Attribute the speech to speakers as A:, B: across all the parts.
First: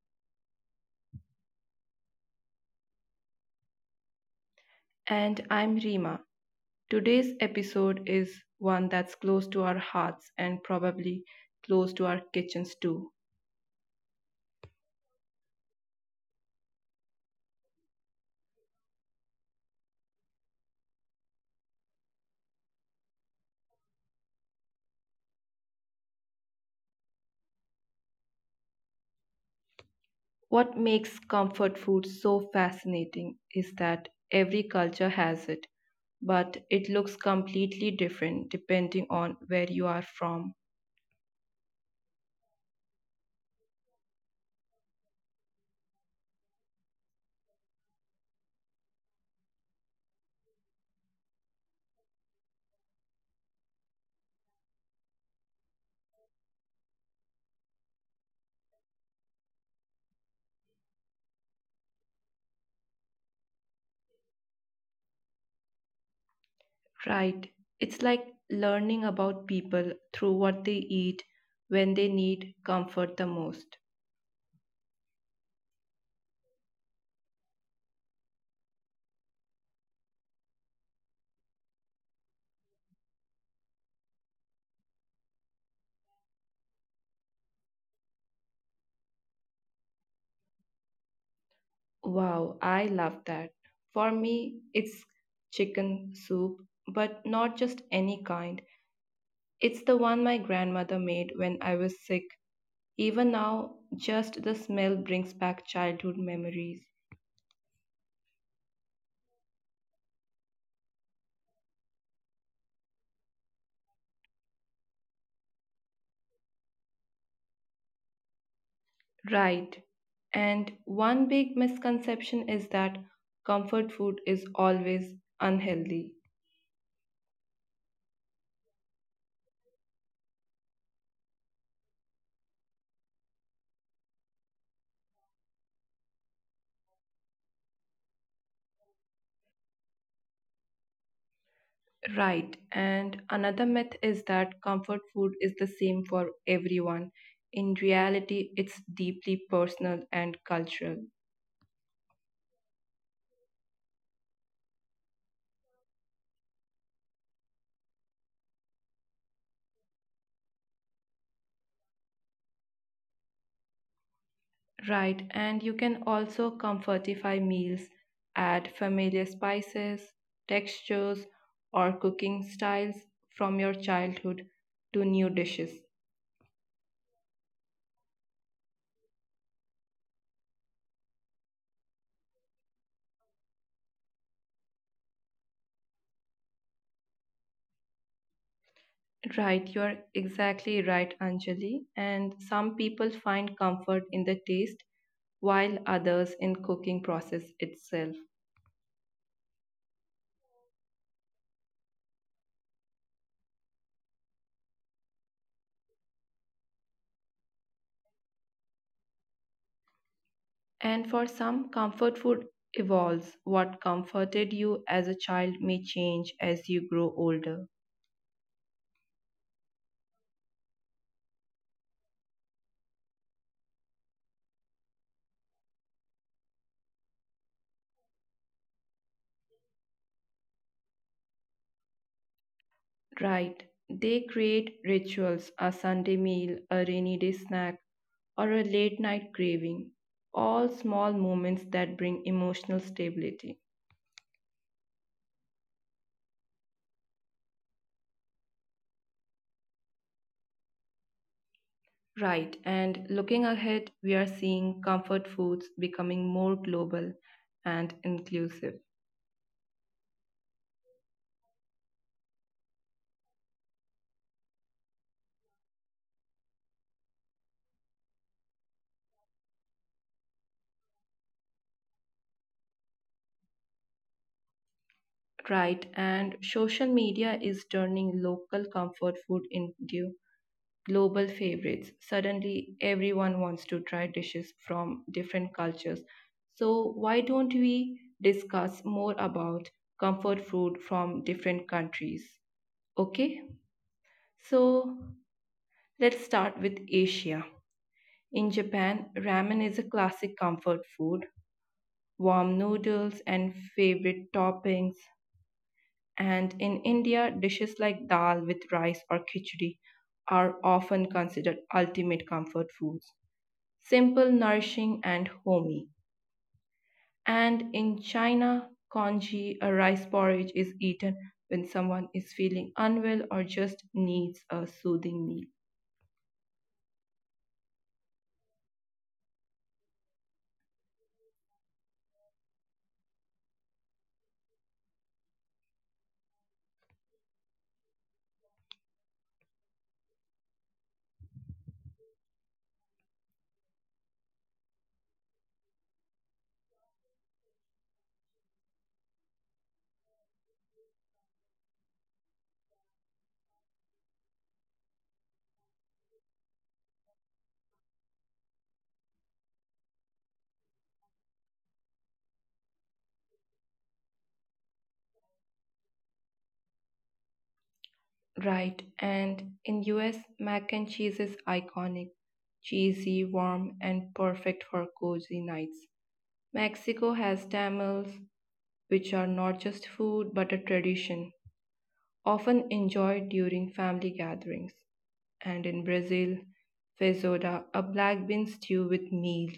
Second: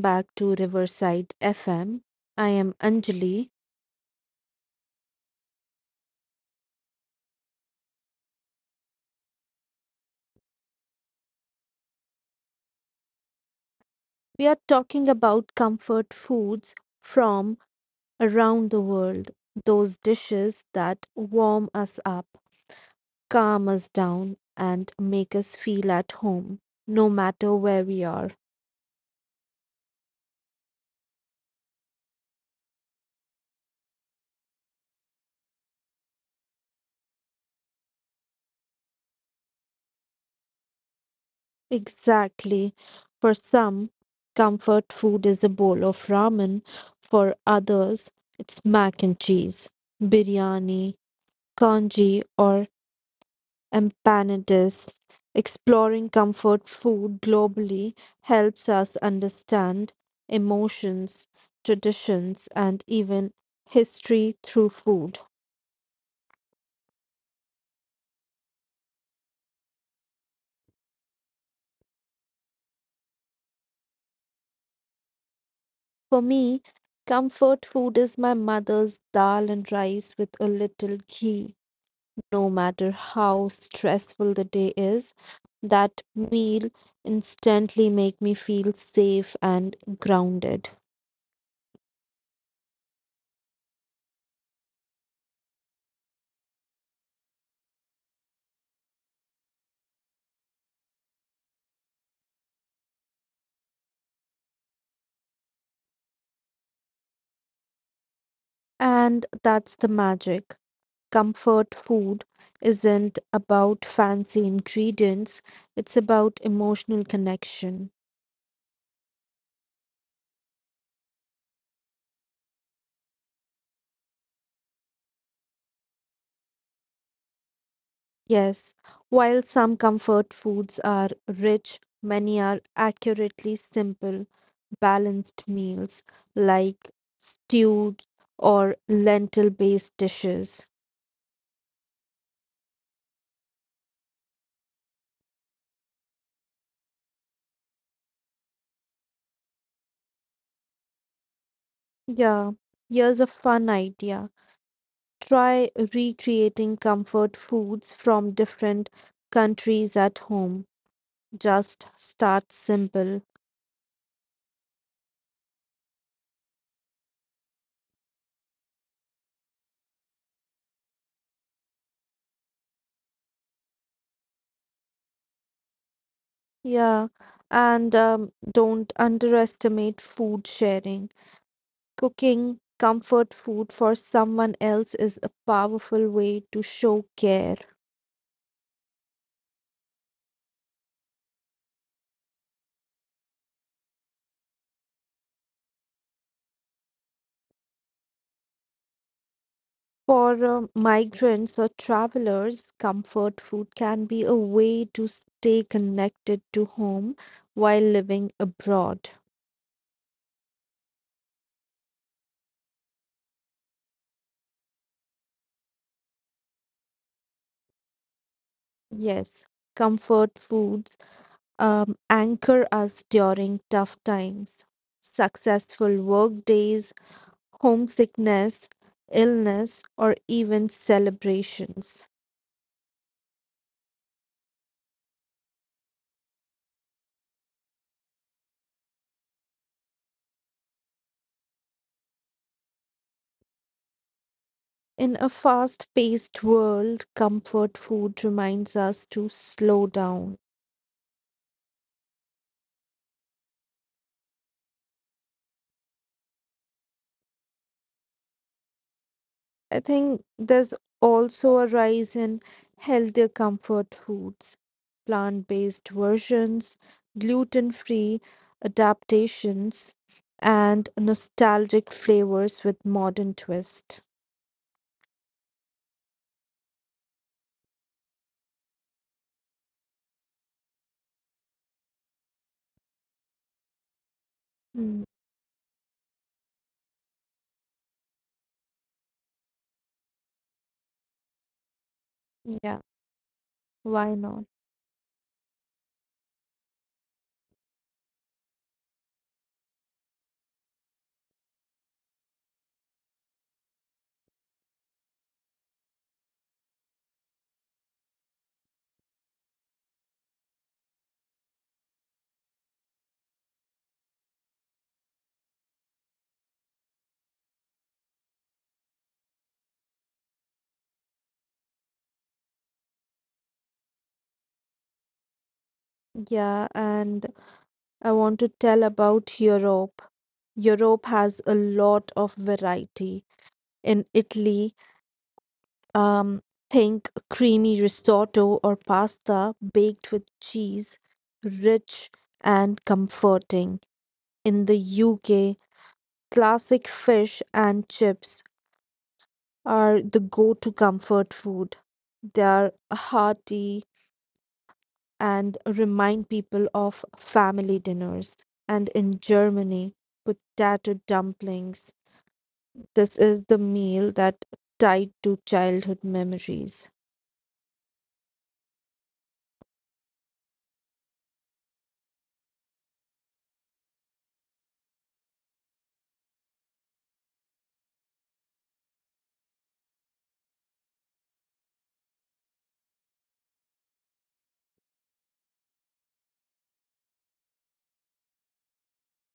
A: back to Riverside FM. I am Anjali.
B: And I'm Rima. Today's episode is one that's close to our hearts and probably close to our kitchens too.
A: We are talking about comfort foods from around the world, those dishes that warm us up, calm us down, and make us feel at home, no matter where we are.
B: What makes comfort food so fascinating is that every culture has it, but it looks completely different depending on where you are from.
A: Exactly. For some, comfort food is a bowl of ramen, for others, it's mac and cheese, biryani congee or Empanadist. Exploring comfort food globally helps us understand emotions, traditions, and even history through food.
B: Right. It's like learning about people through what they eat when they need comfort the most.
A: For me, comfort food is my mother's dal and rice with a little ghee. No matter how stressful the day is, that meal instantly make me feel safe and grounded.
B: Wow, I love that. For me, it's chicken soup, but not just any kind. It's the one my grandmother made when I was sick. Even now, just the smell brings back childhood memories.
A: And that's the magic. Comfort food isn't about fancy ingredients, it's about emotional connection.
B: Right. And one big misconception is that comfort food is always unhealthy.
A: Yes, while some comfort foods are rich, many are accurately simple, balanced meals like stewed or lentil based dishes.
B: Right. And another myth is that comfort food is the same for everyone. In reality, it's deeply personal and cultural.
A: Yeah, here's a fun idea. Try recreating comfort foods from different countries at home. Just start simple.
B: Right. And you can also comfortify meals, add familiar spices, textures, or cooking styles from your childhood to new dishes.
A: Yeah. And don't underestimate food sharing. Cooking comfort food for someone else is a powerful way to show care.
B: Right. You're exactly right, Anjali. And some people find comfort in the taste, while others in cooking process itself.
A: For migrants or travelers, comfort food can be a way to stay connected to home while living abroad.
B: And for some, comfort food evolves. What comforted you as a child may change as you grow older.
A: Yes, comfort foods anchor us during tough times. Successful work days homesickness, illness, or even celebrations.
B: Right. They create rituals, a Sunday meal, a rainy day snack, or a late night craving. All small moments that bring emotional stability.
A: In a fast paced world, comfort food reminds us to slow down.
B: Right. And looking ahead, we are seeing comfort foods becoming more global and inclusive.
A: I think there's also a rise in healthier comfort foods, plant based versions, gluten free adaptations, and nostalgic flavors with modern twist.
B: Right. And social media is turning local comfort food into global favorites. Suddenly, everyone wants to try dishes from
A: Mm,
B: different cultures. So, why don't we discuss more about comfort food from different countries?
A: yeah,
B: Okay,
A: why not?
B: so let's start with Asia. In Japan, ramen is a classic comfort food, warm noodles and favorite toppings. And in India, dishes like dal with rice or khichdi are often considered ultimate comfort foods. Simple, nourishing, and homey. And in China, congee, a rice porridge, is eaten when someone is feeling unwell or just needs a soothing meal.
A: Yeah, and I want to tell about Europe. Europe has a lot of variety. In Italy, um, think creamy risotto or pasta baked with cheese, rich and comforting. In the UK, classic fish and chips are the go to comfort food. They are hearty and remind people of family dinners. And in Germany, potato dumplings. This is the meal that tied to childhood memories.
B: Right, and in US, mac and cheese is iconic, cheesy, warm, and perfect for cozy nights. Mexico has tamales, which are not just food but a tradition, often enjoyed during family gatherings. And in Brazil, feijoada, a black bean stew with meal,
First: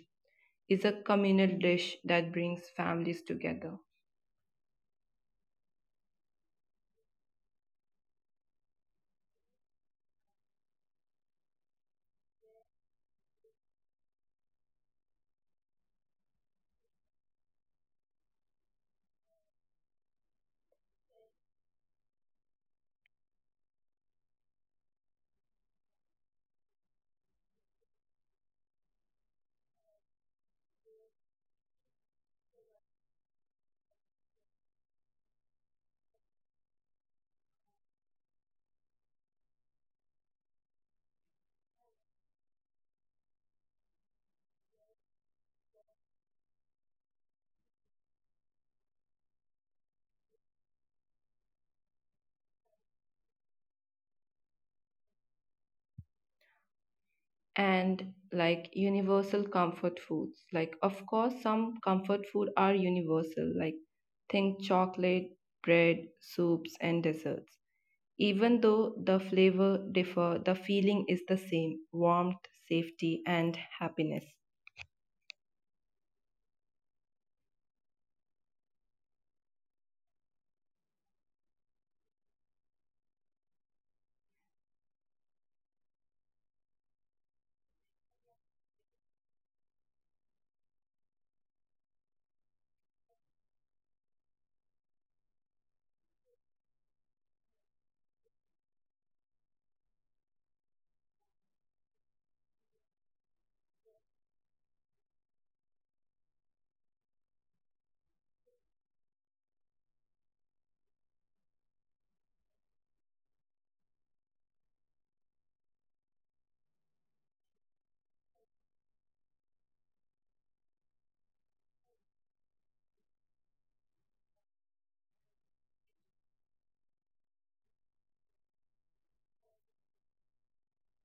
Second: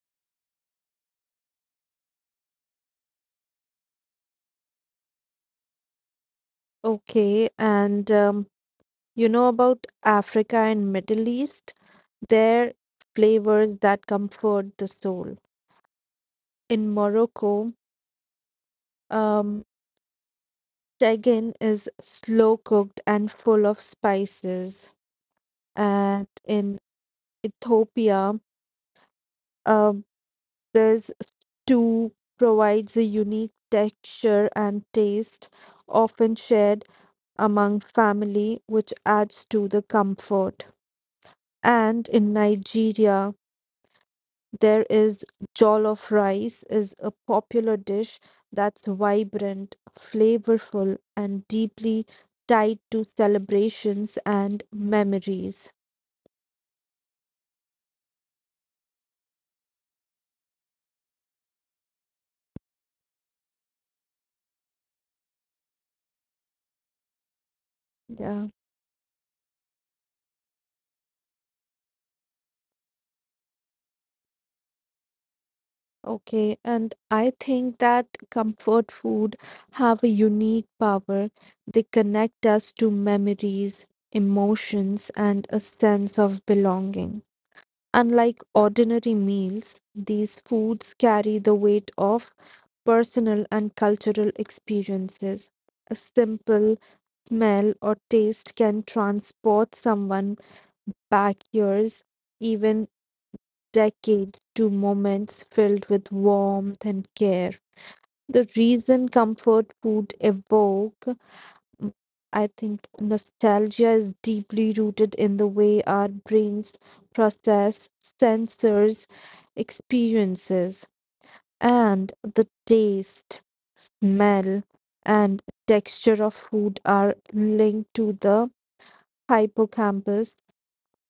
B: is a communal dish that brings families together.
A: Okay, and you know about Africa and Middle East? Their flavors that comfort the soul. In Morocco, um, tagine is slow cooked and full of spices, and in Ethiopia, um, there's stew provides a unique texture and taste, often shared among family, which adds to the comfort. And in Nigeria, there is jollof rice is a popular dish that's vibrant, flavorful, and deeply tied to celebrations and memories.
B: And like universal comfort foods, like of course some comfort food are universal, like think chocolate, bread, soups and desserts.
A: Yeah.
B: Even though the flavor differ, the feeling is the same, warmth, safety and happiness.
A: Okay, and I think that comfort food have a unique power. They connect us to memories, emotions, and a sense of belonging. Unlike ordinary meals, these foods carry the weight of personal and cultural experiences. A simple smell or taste can transport someone back years, even decades, to moments filled with warmth and care. The reason comfort food evoke I think nostalgia is deeply rooted in the way our brains process sensors, experiences, and the taste, smell, and texture of food are linked to the hippocampus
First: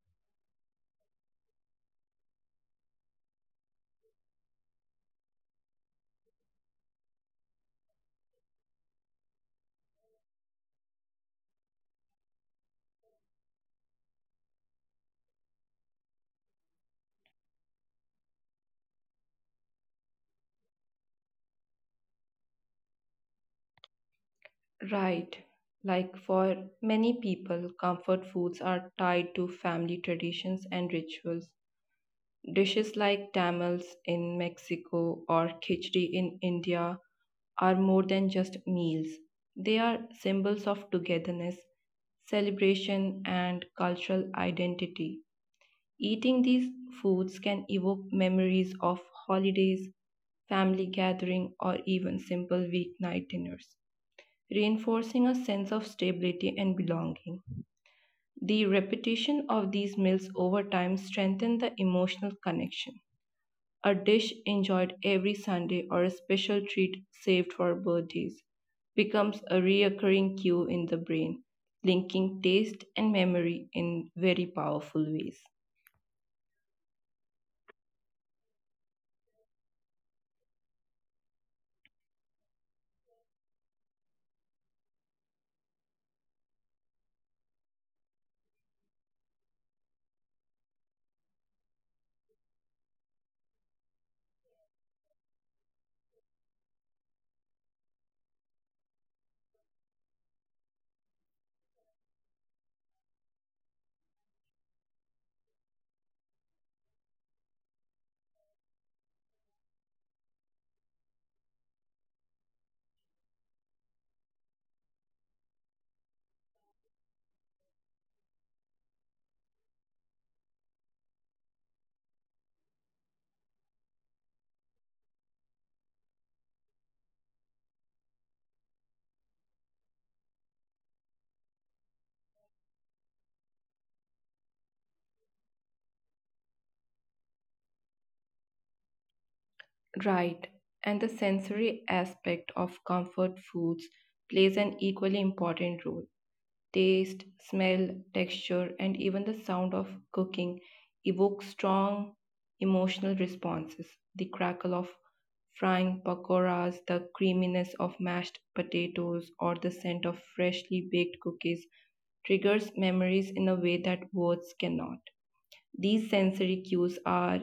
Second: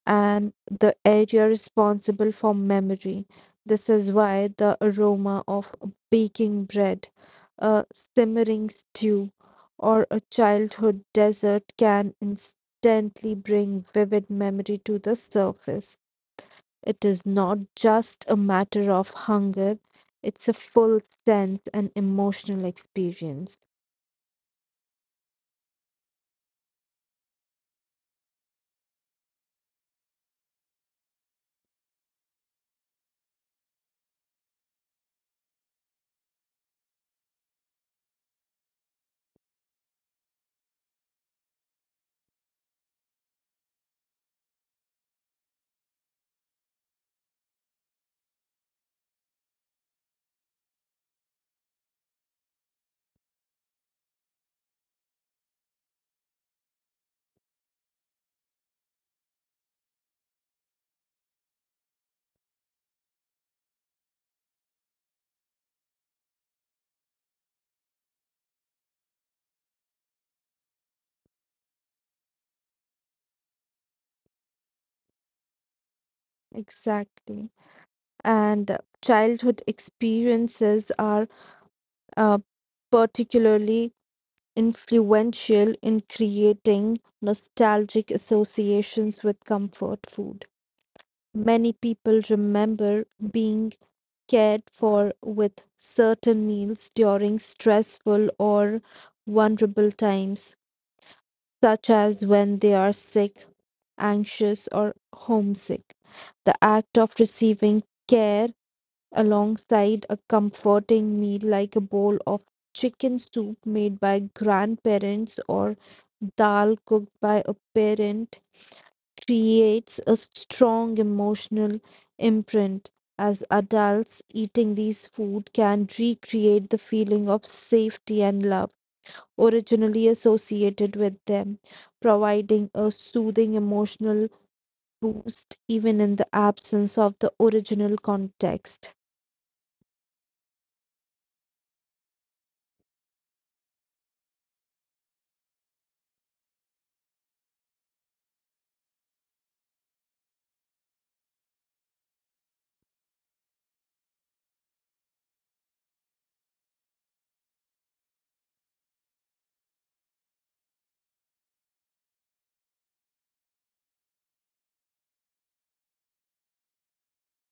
A: and the area responsible for memory. This is why the aroma of baking bread, a simmering stew, or a childhood dessert can instantly bring vivid memory to the surface. It is not just a matter of hunger, it's a full sense and emotional experience.
B: Right. Like for many people, comfort foods are tied to family traditions and rituals. Dishes like tamales in Mexico or khichdi in India are more than just meals. They are symbols of togetherness, celebration, and cultural identity. Eating these foods can evoke memories of holidays, family gathering, or even simple weeknight dinners reinforcing a sense of stability and belonging. The repetition of these meals over time strengthen the emotional connection. A dish enjoyed every Sunday or a special treat saved for birthdays becomes a recurring cue in the brain, linking taste and memory in very powerful ways.
A: Exactly. And childhood experiences are uh, particularly influential in creating nostalgic associations with comfort food. Many people remember being cared for with certain meals during stressful or vulnerable times, such as when they are sick, anxious, or homesick. The act of receiving care alongside a comforting meal like a bowl of chicken soup made by grandparents or dal cooked by a parent creates a strong emotional imprint as adults eating these food can recreate the feeling of safety and love originally associated with them providing a soothing emotional boost even in the absence of the original context.
B: Right, and the sensory aspect of comfort foods plays an equally important role. Taste, smell, texture, and even the sound of cooking evoke strong emotional responses. The crackle of frying pakoras, the creaminess of mashed potatoes, or the scent of freshly baked cookies triggers memories in a way that words cannot. These sensory cues are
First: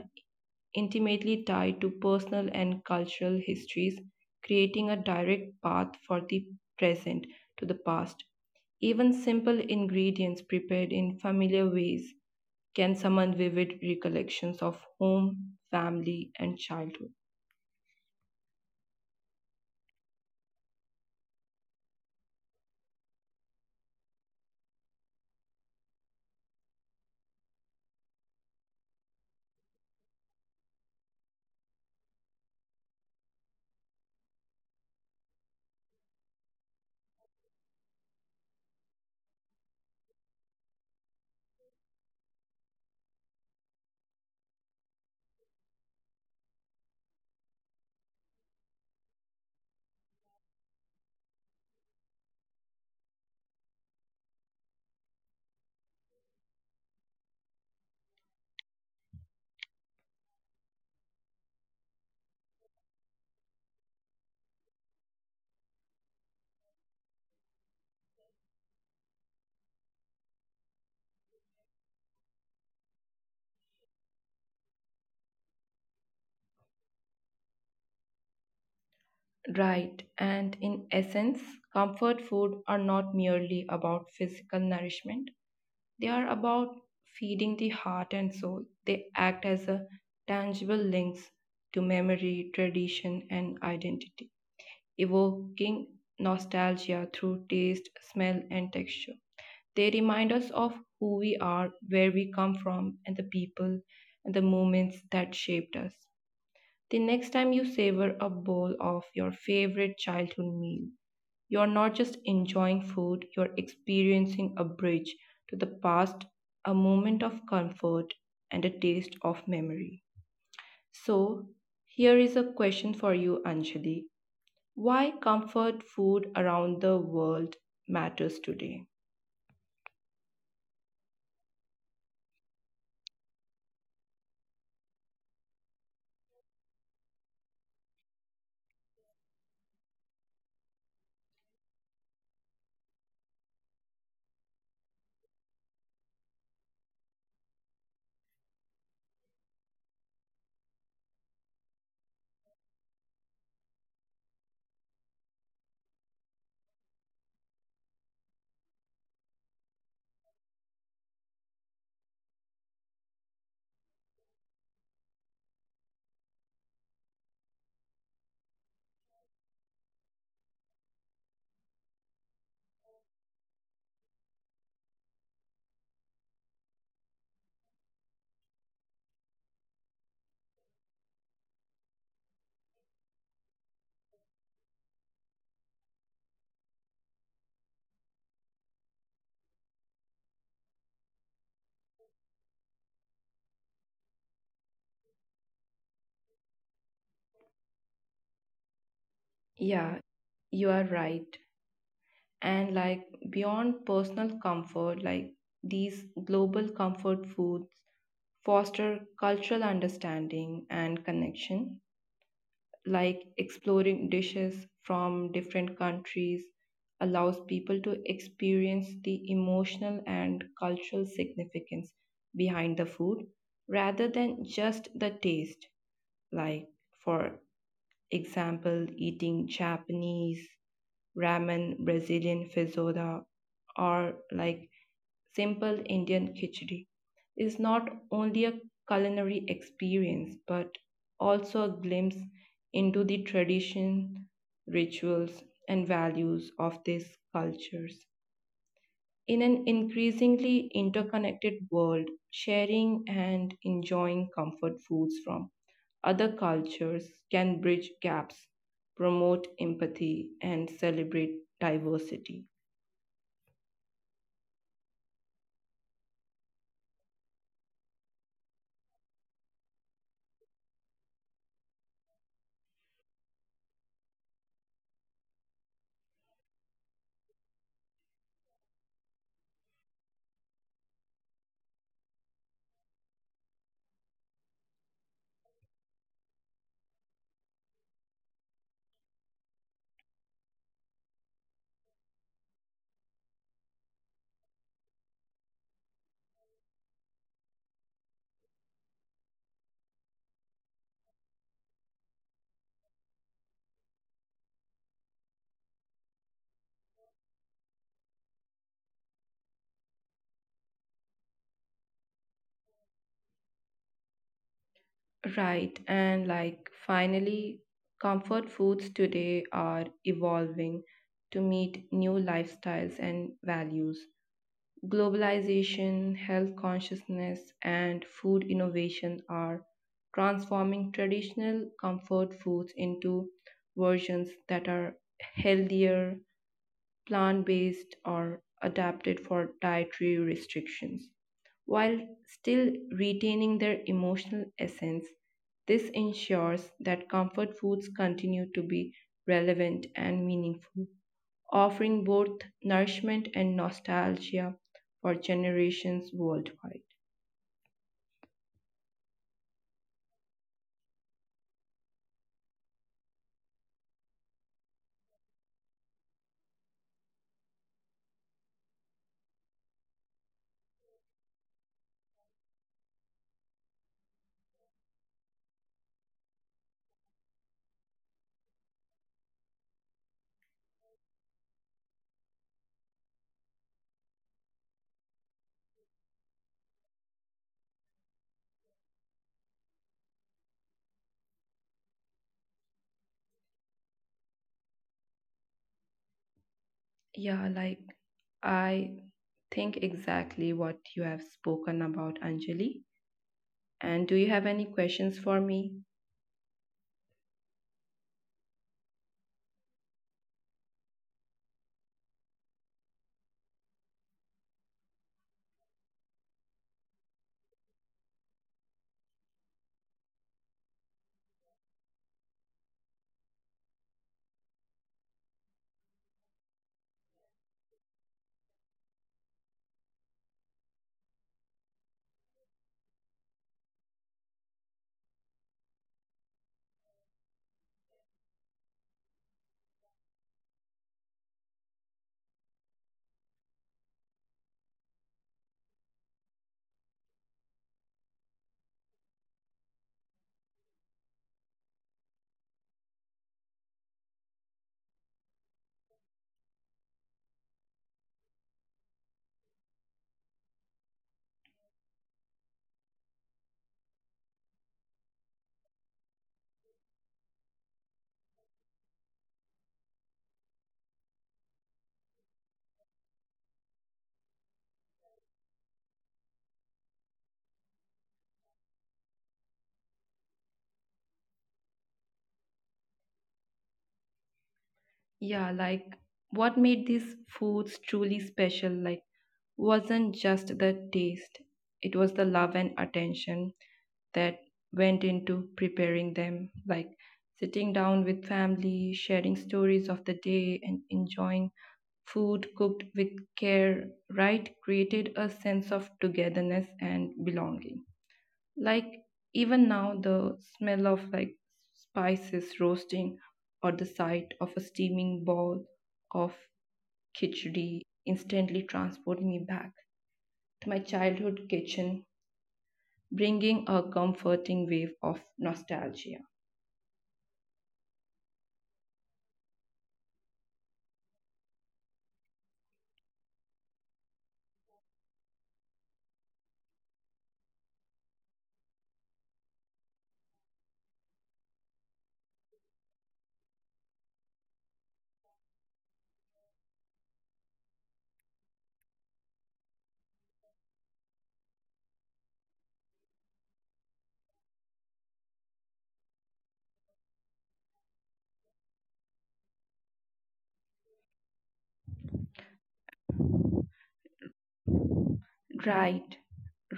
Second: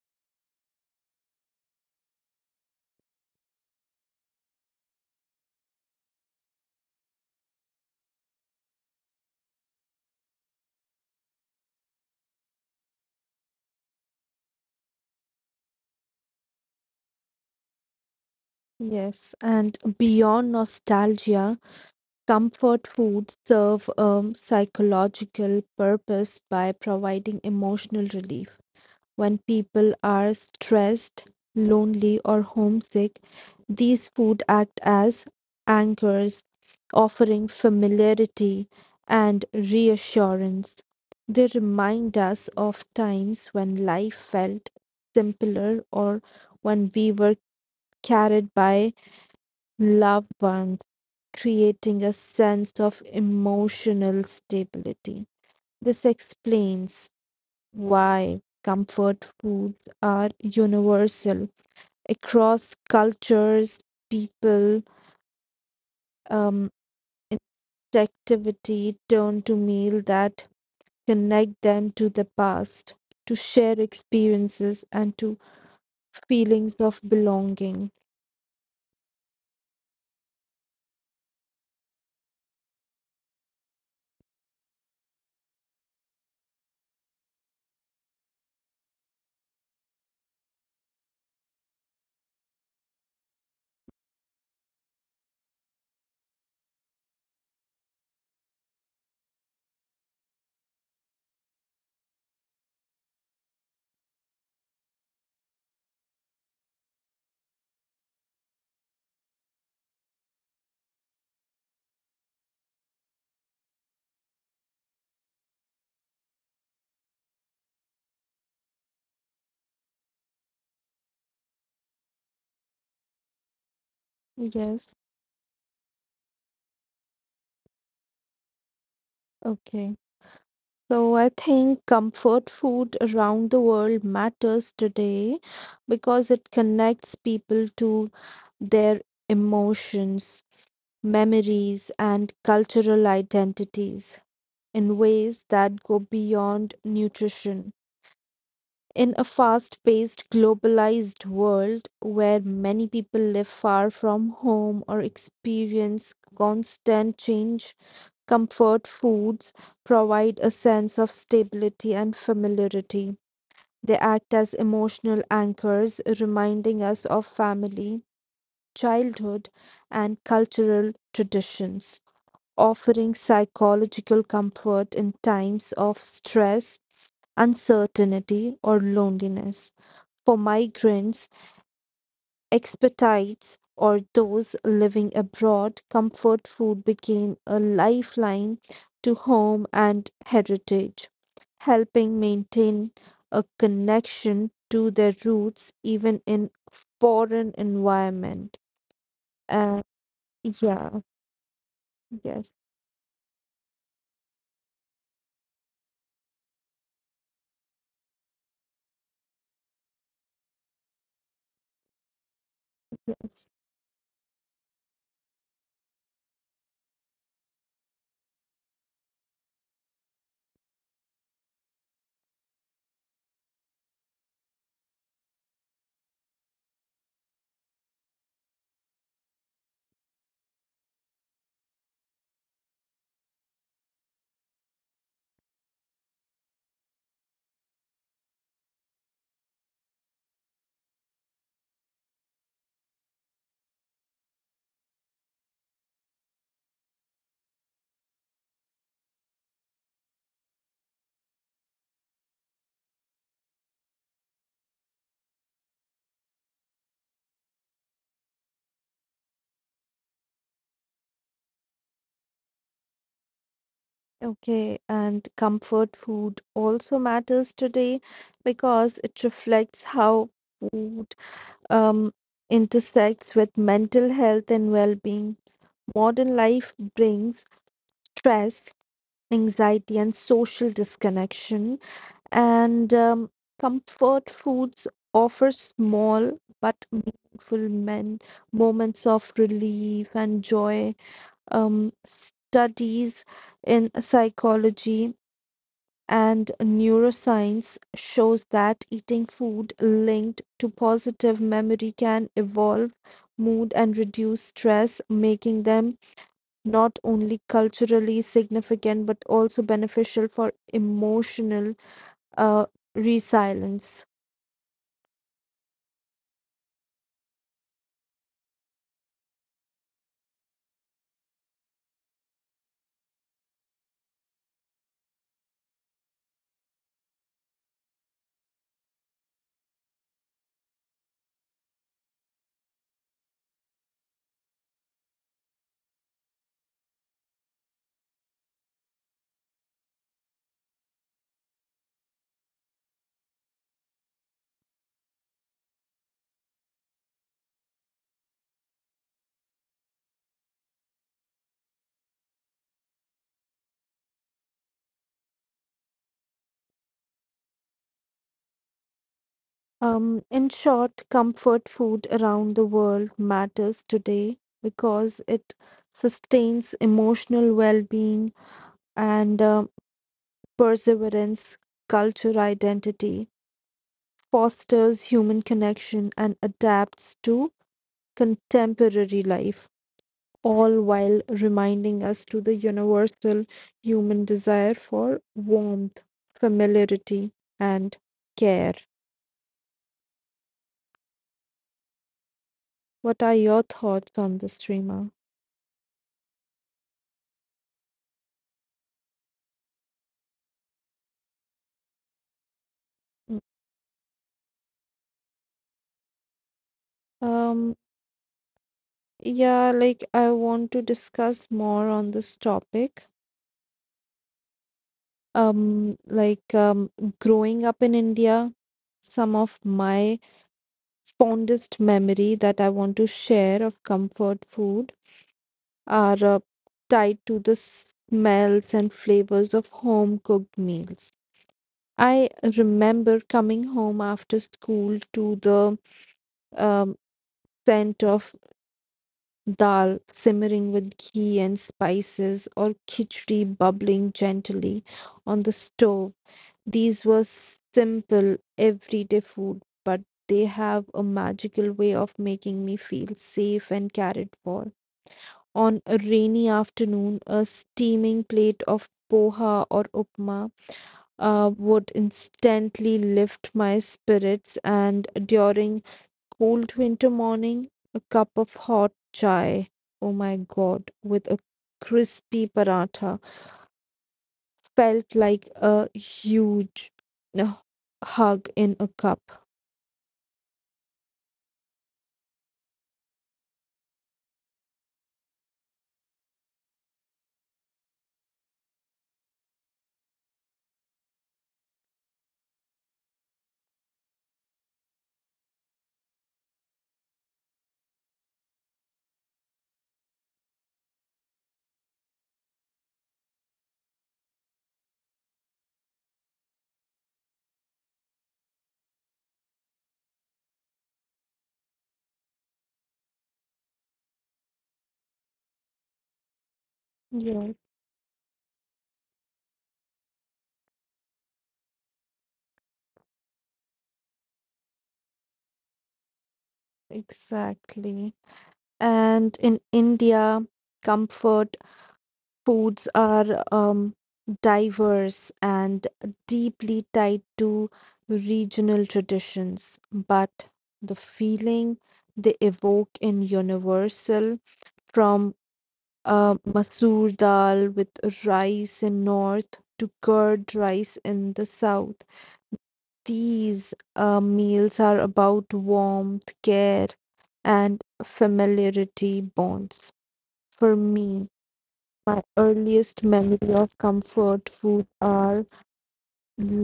B: intimately tied to personal and cultural histories, creating a direct path for the present to the past. Even simple ingredients prepared in familiar ways can summon vivid recollections of home, family, and childhood.
A: Yes, and beyond nostalgia comfort foods serve a psychological purpose by providing emotional relief. When people are stressed, lonely, or homesick, these food act as anchors, offering familiarity and reassurance. They remind us of times when life felt simpler or when we were carried by loved ones, creating a sense of emotional stability. This explains why comfort foods are universal across cultures, people, um, in activity turn to meal that connect them to the past, to share experiences and to feelings of belonging.
B: Right, and in essence, comfort food are not merely about physical nourishment, they are about feeding the heart and soul. They act as a tangible links to memory, tradition, and identity, evoking nostalgia through taste, smell, and texture. They remind us of who we are, where we come from, and the people and the moments that shaped us. The next time you savor a bowl of your favorite childhood meal, you are not just enjoying food, you are experiencing a bridge to the past, a moment of comfort, and a taste of memory. So, here is a question for you, Anjali.
A: Yes,
B: Why comfort food around the world matters today?
A: okay. So I think comfort food around the world matters today because it connects people to their emotions, memories, and cultural identities in ways that go beyond nutrition. In a fast paced, globalized world where many people live far from home or experience constant change, comfort foods provide a sense of stability and familiarity. They act as emotional anchors, reminding us of family, childhood, and cultural traditions, offering psychological comfort in times of stress, uncertainty, or loneliness. For migrants, expats, or those living abroad, comfort food became a lifeline to home and heritage, helping maintain a connection to their roots even in foreign environment. Uh,
B: Yeah, you are
A: yeah,
B: right.
A: yes,
B: And like beyond personal comfort, like these global comfort foods foster cultural understanding and connection, like
A: yes.
B: exploring dishes from different countries allows people to experience the emotional and cultural significance behind the food rather than just the taste, like for example eating Japanese ramen, Brazilian feijoada, or like simple Indian khichdi is not only a culinary experience but also a glimpse into the tradition, rituals, and values of these cultures. In an increasingly interconnected world, sharing and enjoying comfort foods from other cultures can bridge gaps, promote empathy, and celebrate diversity.
A: Okay, and comfort food also matters today because it reflects how food um, intersects with mental health and well being. Modern life brings stress, anxiety, and social disconnection, and comfort foods offer small but meaningful moments of relief and joy. Studies in psychology and neuroscience shows that eating food linked to positive memory can evolve mood and reduce stress, making them not only culturally significant but also beneficial for emotional uh, resilience.
B: Right, and like finally, comfort foods today are evolving to meet new lifestyles and values. Globalization, health consciousness, and food innovation are transforming traditional comfort foods into versions that are healthier, plant based, or adapted for dietary restrictions while still retaining their emotional essence. This ensures that comfort foods continue to be relevant and meaningful, offering both nourishment and nostalgia for generations worldwide.
A: In short, comfort food around the world matters today because it sustains emotional well being and perseverance, culture identity fosters human connection, and adapts to contemporary life, all while reminding us to the universal human desire for warmth, familiarity, and care. What are your thoughts on this, Rima?
B: Yeah, like I think exactly what you have spoken about, Anjali. And do you have any questions for me?
A: Um, yeah, like I want to discuss more on this topic. Um, like um, Growing up in India, some of my fondest memory that I want to share of comfort food are tied to the smells and flavors of home cooked meals. I remember coming home after school to the um, scent of dal simmering with ghee and spices or khichdi bubbling gently on the stove. These were simple, everyday food, but they have a magical way of making me feel safe and cared for. On a rainy afternoon, a steaming plate of poha or upma would instantly lift my spirits, and during cold winter morning, a cup of hot chai, oh my god, with a crispy paratha felt like a huge uh, hug in a cup.
B: Yeah, like what made these foods truly special? Like, wasn't just the taste, it was the love and attention that went into preparing them, like sitting down with family, sharing stories of the day, and enjoying food cooked with care, right? Created a sense of togetherness and belonging. Like even now, the smell of like spices roasting or the sight of a steaming bowl of
A: Yes,
B: khichdi instantly transport me back to my childhood kitchen, bringing a comforting wave of nostalgia.
A: exactly. And in India, comfort foods are diverse and deeply tied to regional traditions, but the feeling they evoke in universal from masoor dal with rice in north to curd rice in the south. These meals are about warmth, care, and familiarity bonds. For me, my earliest memory of comfort food are
B: Right,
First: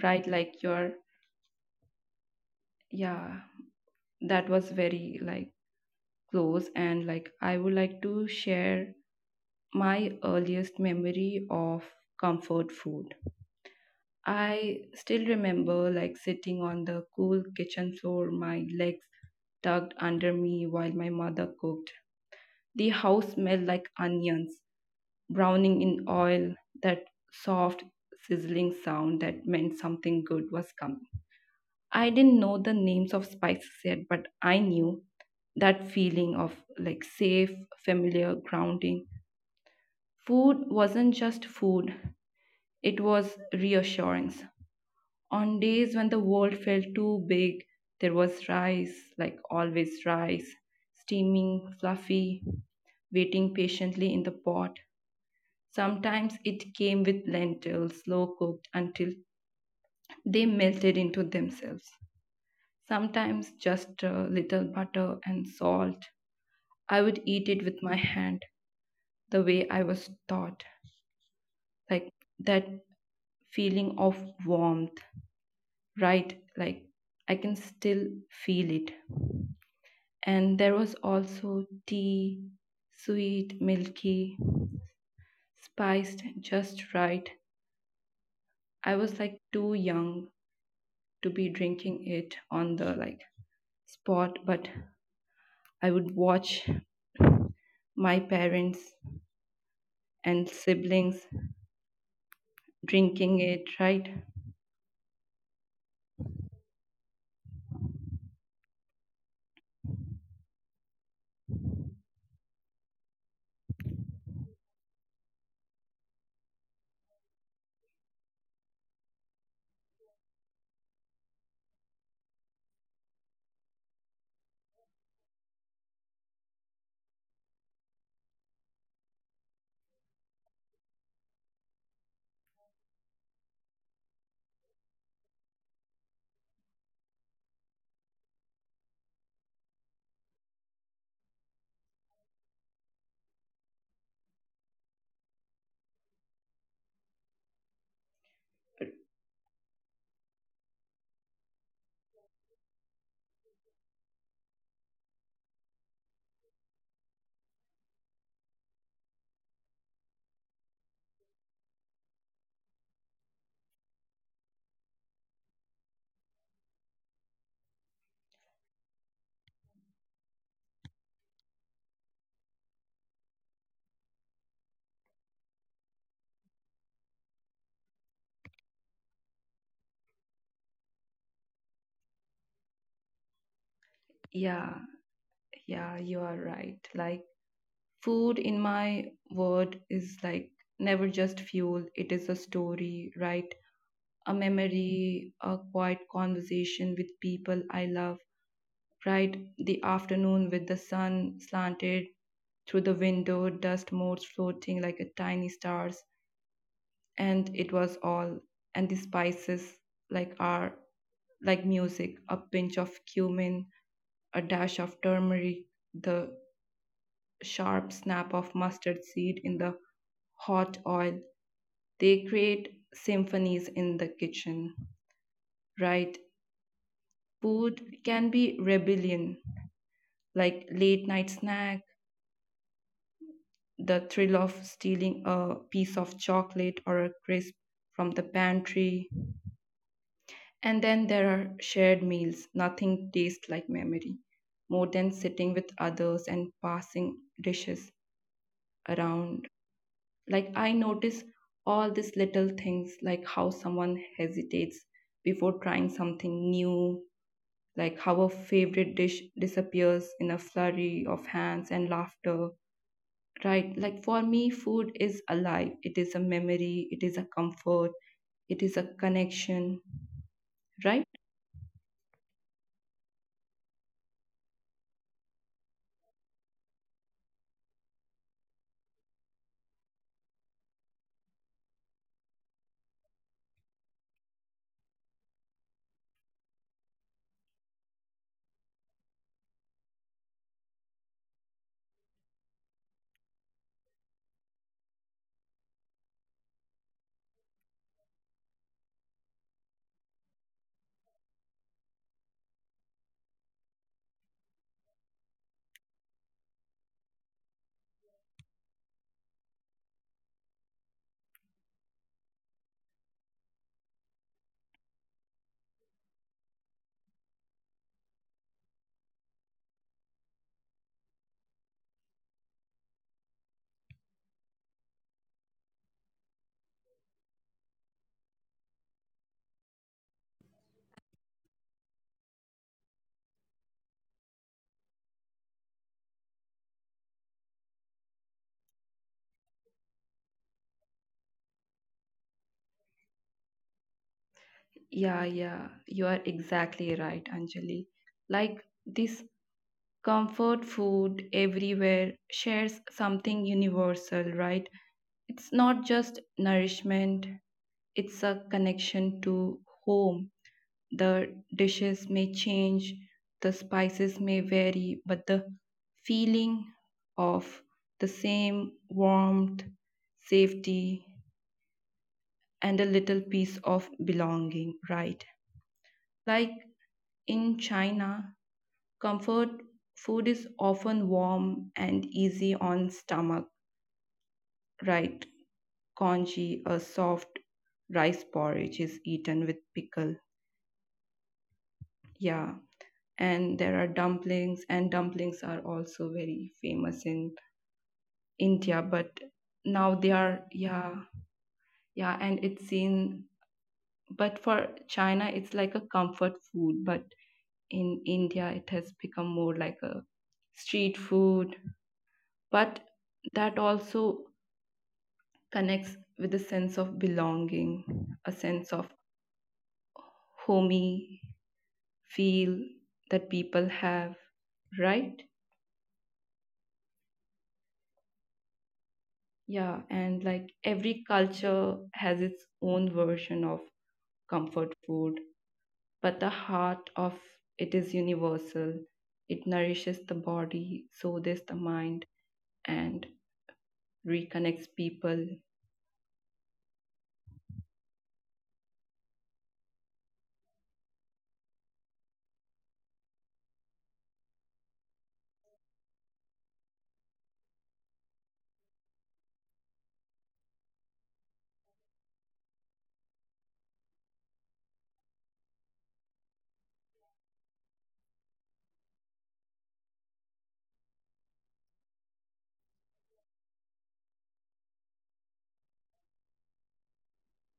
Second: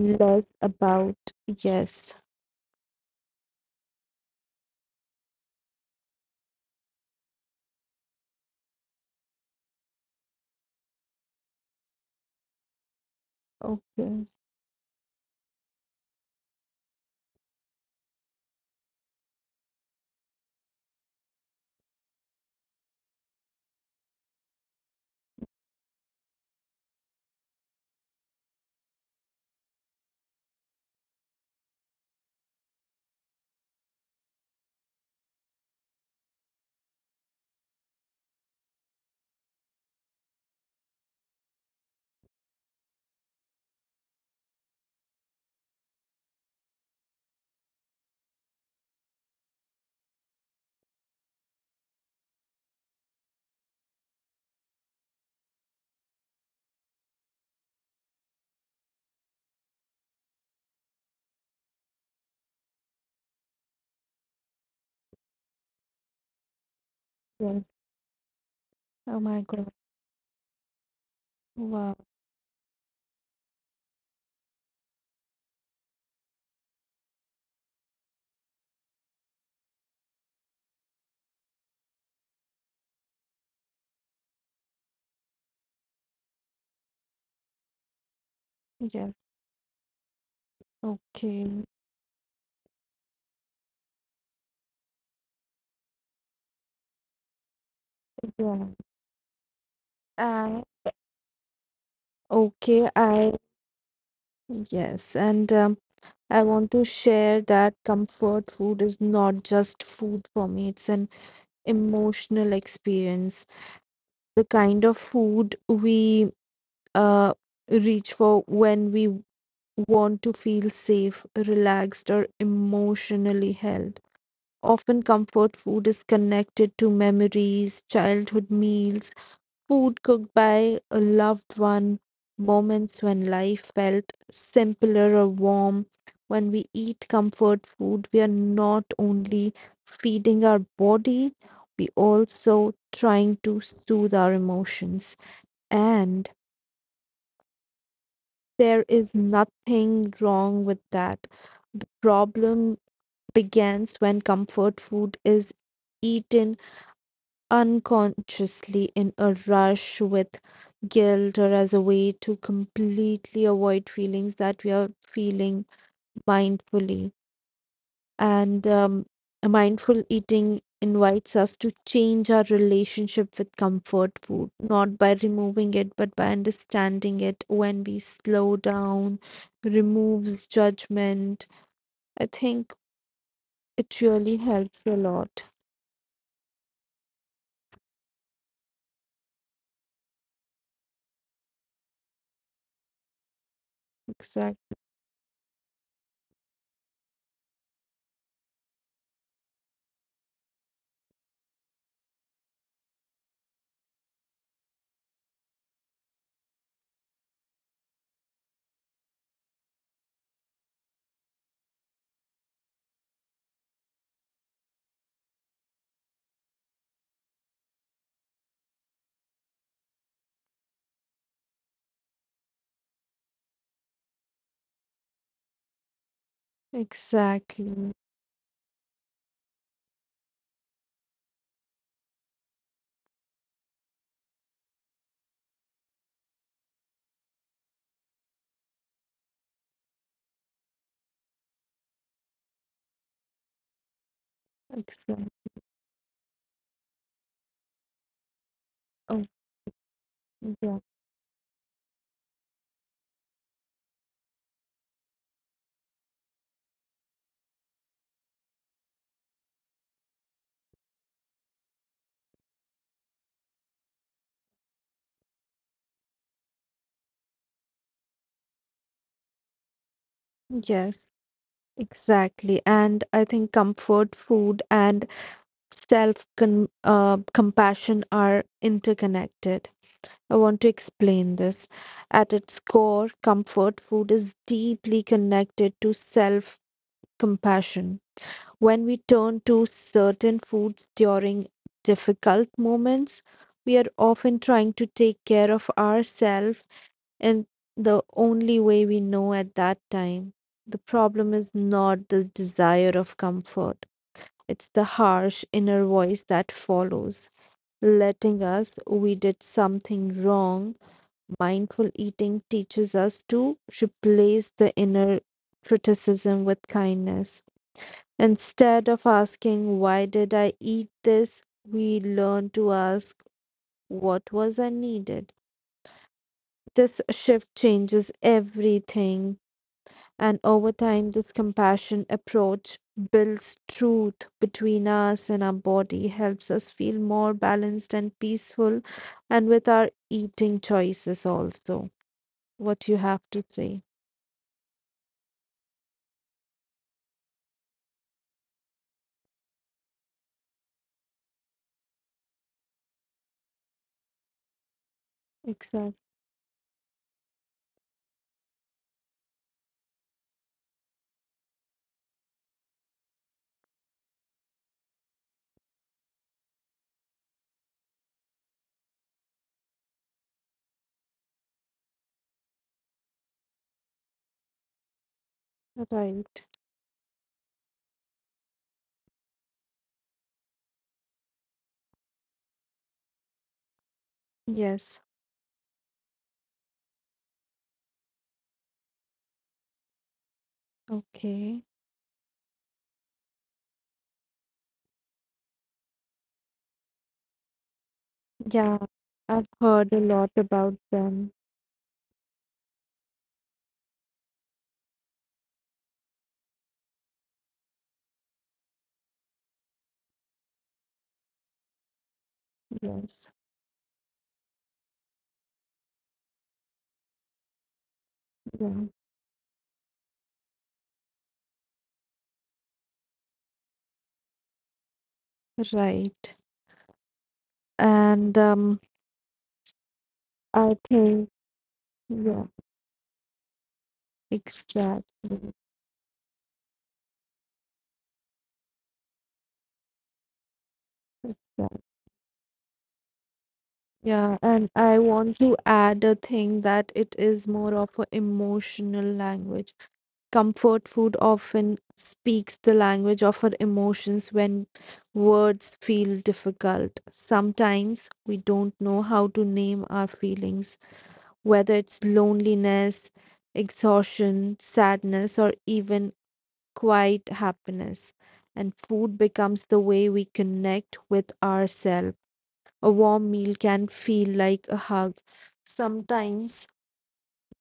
B: right, like your,
A: about yes,
B: yeah, that was very like close. And like, I would like to share my earliest memory of comfort food.
A: okay,
B: I still remember like sitting on the cool kitchen floor, my legs tucked under me while my mother cooked. The house smelled like onions browning in oil, that soft sizzling sound that meant something good was coming. I didn't know the names of spices yet, but I knew that feeling of like safe, familiar grounding. Food wasn't just food, it was reassurance. On days when the world felt too big, there was rice, like always rice, steaming, fluffy, waiting patiently in the pot. Sometimes it came with lentils, slow cooked until they melted into themselves. Sometimes just a little butter and salt. I would eat it
A: yes.
B: with my hand,
A: Oh
B: the
A: my
B: way
A: God!
B: I was taught,
A: Wow.
B: like that feeling of warmth, right? Like I can still feel it. And there was also tea, sweet, milky, spiced just right. I was
A: Yes.
B: like too young to be
A: Okay.
B: drinking it on the like spot, but I would watch my
A: Yeah.
B: parents and
A: And
B: siblings
A: okay. I
B: drinking it, right?
A: yes, and I want to share that comfort food is not just food for me. It's an emotional experience, the kind of food we uh, reach for when we want to feel safe, relaxed, or emotionally held. Often, comfort food is connected to memories, childhood meals, food cooked by a loved one, moments when life felt simpler or warm. When we eat comfort food, we are not only feeding our body, we also trying to soothe our emotions. And there is nothing wrong with that. The problem begins when comfort food is eaten unconsciously in a rush with guilt or as a way to completely avoid feelings that we are feeling mindfully. And Mindful eating invites us to change our relationship with comfort food, not by removing it, but by understanding it when we slow down, removes judgment. I think it really
B: Yeah,
A: helps a lot.
B: yeah, you are right. Like, food, in my word, is like never just fuel, it is a story, right? A
A: Exactly.
B: memory, a quiet conversation with people I love, right? The afternoon with the sun slanted through the window, dust motes floating like a tiny stars, and it was all, and the spices like are like music, a pinch of cumin, a dash of turmeric, the sharp snap of mustard seed in the hot oil, they create symphonies in the kitchen, right?
A: Exactly.
B: Food can be rebellion, like late night snack, the thrill of stealing a piece of chocolate or a crisp from the pantry. And then there are shared meals. Nothing tastes like memory more than
A: Exactly.
B: sitting with others and passing dishes
A: Oh,
B: around. Like I
A: yeah.
B: notice all these little things, like how someone hesitates before trying something new, like how a favorite dish disappears in a flurry of hands and laughter. Right, like for me, food is alive. It is a memory, it is a comfort, it is a connection, right?
A: Yes, exactly. And I think comfort food and self con compassion are interconnected. I want to explain this. At its core, comfort food is deeply connected to self compassion. When we turn to certain foods during difficult moments, we are often trying to take care of ourselves and the only way we know at that time. The problem is not the desire of comfort, it's the harsh inner voice that follows, letting us we did something wrong. Mindful eating teaches us to replace the inner criticism with kindness. Instead of asking, "Why did I eat this?" we learn to ask, "What was I needed?" This shift changes everything. And over time, this compassion approach builds truth between us and our body, helps us feel more balanced and peaceful, and with our eating choices also. What you have to say.
B: Yeah, yeah, you are exactly right, Anjali. Like this comfort food everywhere shares something universal, right? It's
A: Exactly.
B: not just nourishment, it's a connection to home. The dishes may change, the spices may vary, but the feeling of the same warmth, safety, and a little piece of belonging, right?
A: Right.
B: Like in China, comfort food is often warm and easy on stomach,
A: Yes.
B: right? Congee, a soft rice porridge is eaten with pickle.
A: Okay.
B: Yeah. And there are dumplings, and dumplings are also very famous in
A: Yeah.
B: India, but
A: I've heard
B: now
A: a
B: they
A: lot
B: are,
A: about
B: yeah,
A: them.
B: yeah, and it's seen, but for China, it's like a comfort food, but in India, it has become more like a street food. But
A: Yes.
B: that also connects with a sense of belonging, a sense
A: Yeah.
B: of homey feel that people have, right?
A: Right. And um,
B: Yeah, and like
A: I
B: every
A: think,
B: culture has its
A: yeah,
B: own version of comfort food,
A: exactly.
B: but the heart of it is universal. It nourishes the body, so does the mind, and
A: Yeah,
B: reconnects
A: and I
B: people.
A: want to add a thing that it is more of an emotional language. Comfort food often speaks the language of our emotions when words feel difficult. Sometimes we don't know how to name our feelings, whether it's loneliness, exhaustion, sadness, or even quiet happiness. And food becomes the way we connect with ourselves. A warm meal can feel like a hug. Sometimes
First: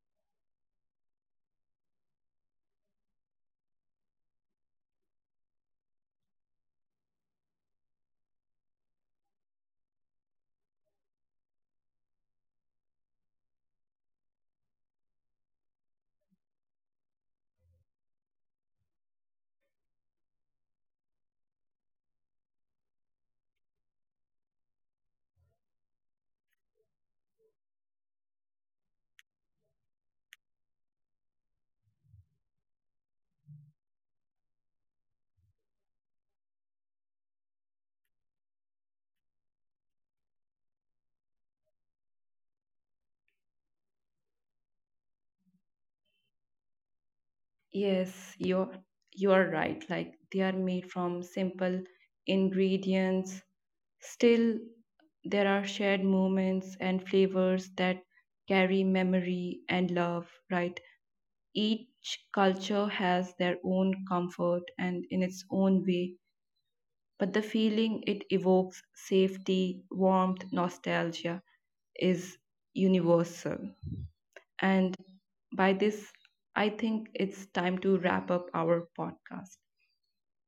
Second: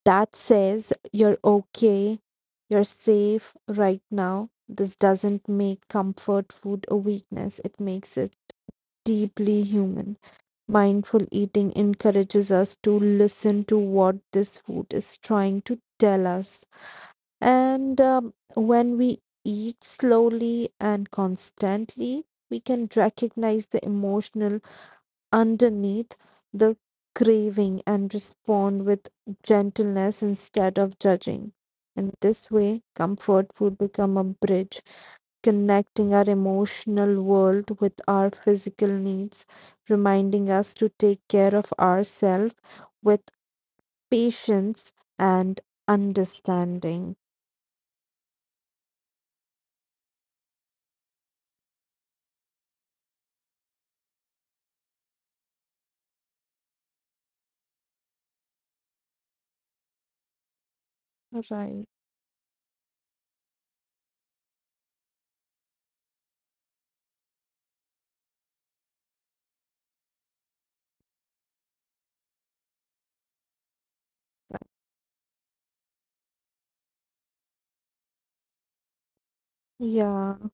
A: that says you're okay, you're safe right now. This doesn't make comfort food a weakness, it makes it deeply human. Mindful eating encourages us to listen to what this food is trying to tell us. And When we eat slowly and constantly, we can recognize the emotional underneath the craving and respond with gentleness instead of judging. In this way, comfort food become a bridge connecting our emotional world with our physical needs, reminding us to take care of ourselves with patience and understanding.
B: Yes, you're right. Like they are made from simple ingredients. Still, there are shared moments and flavors that carry memory and love, right?
A: Right.
B: Each culture has their own comfort and in its own way, but the feeling it evokes safety, warmth, nostalgia is universal. And by this, I think it's time to wrap up our podcast.
A: Yeah,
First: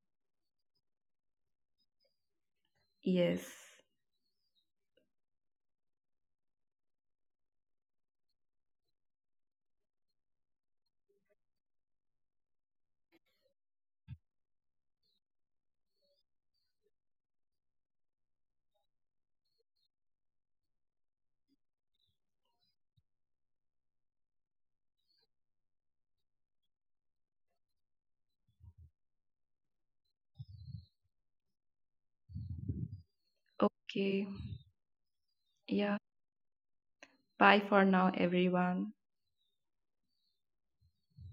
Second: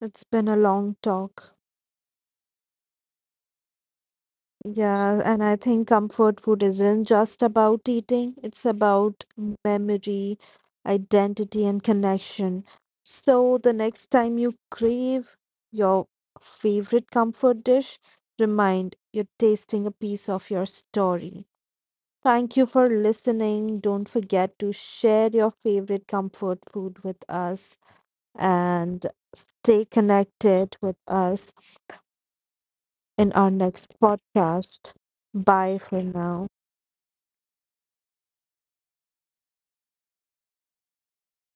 A: it's been a long talk.
B: Yes.
A: Yeah, and I think comfort food isn't just about eating, it's about memory, identity, and connection. So the next time you crave your favorite comfort dish, remind you're tasting a piece of your story. Thank you for listening. Don't forget to share your favorite comfort food with us and stay connected with us in our next
B: Okay.
A: podcast. Bye for
B: Yeah.
A: now.
B: Bye for now, everyone.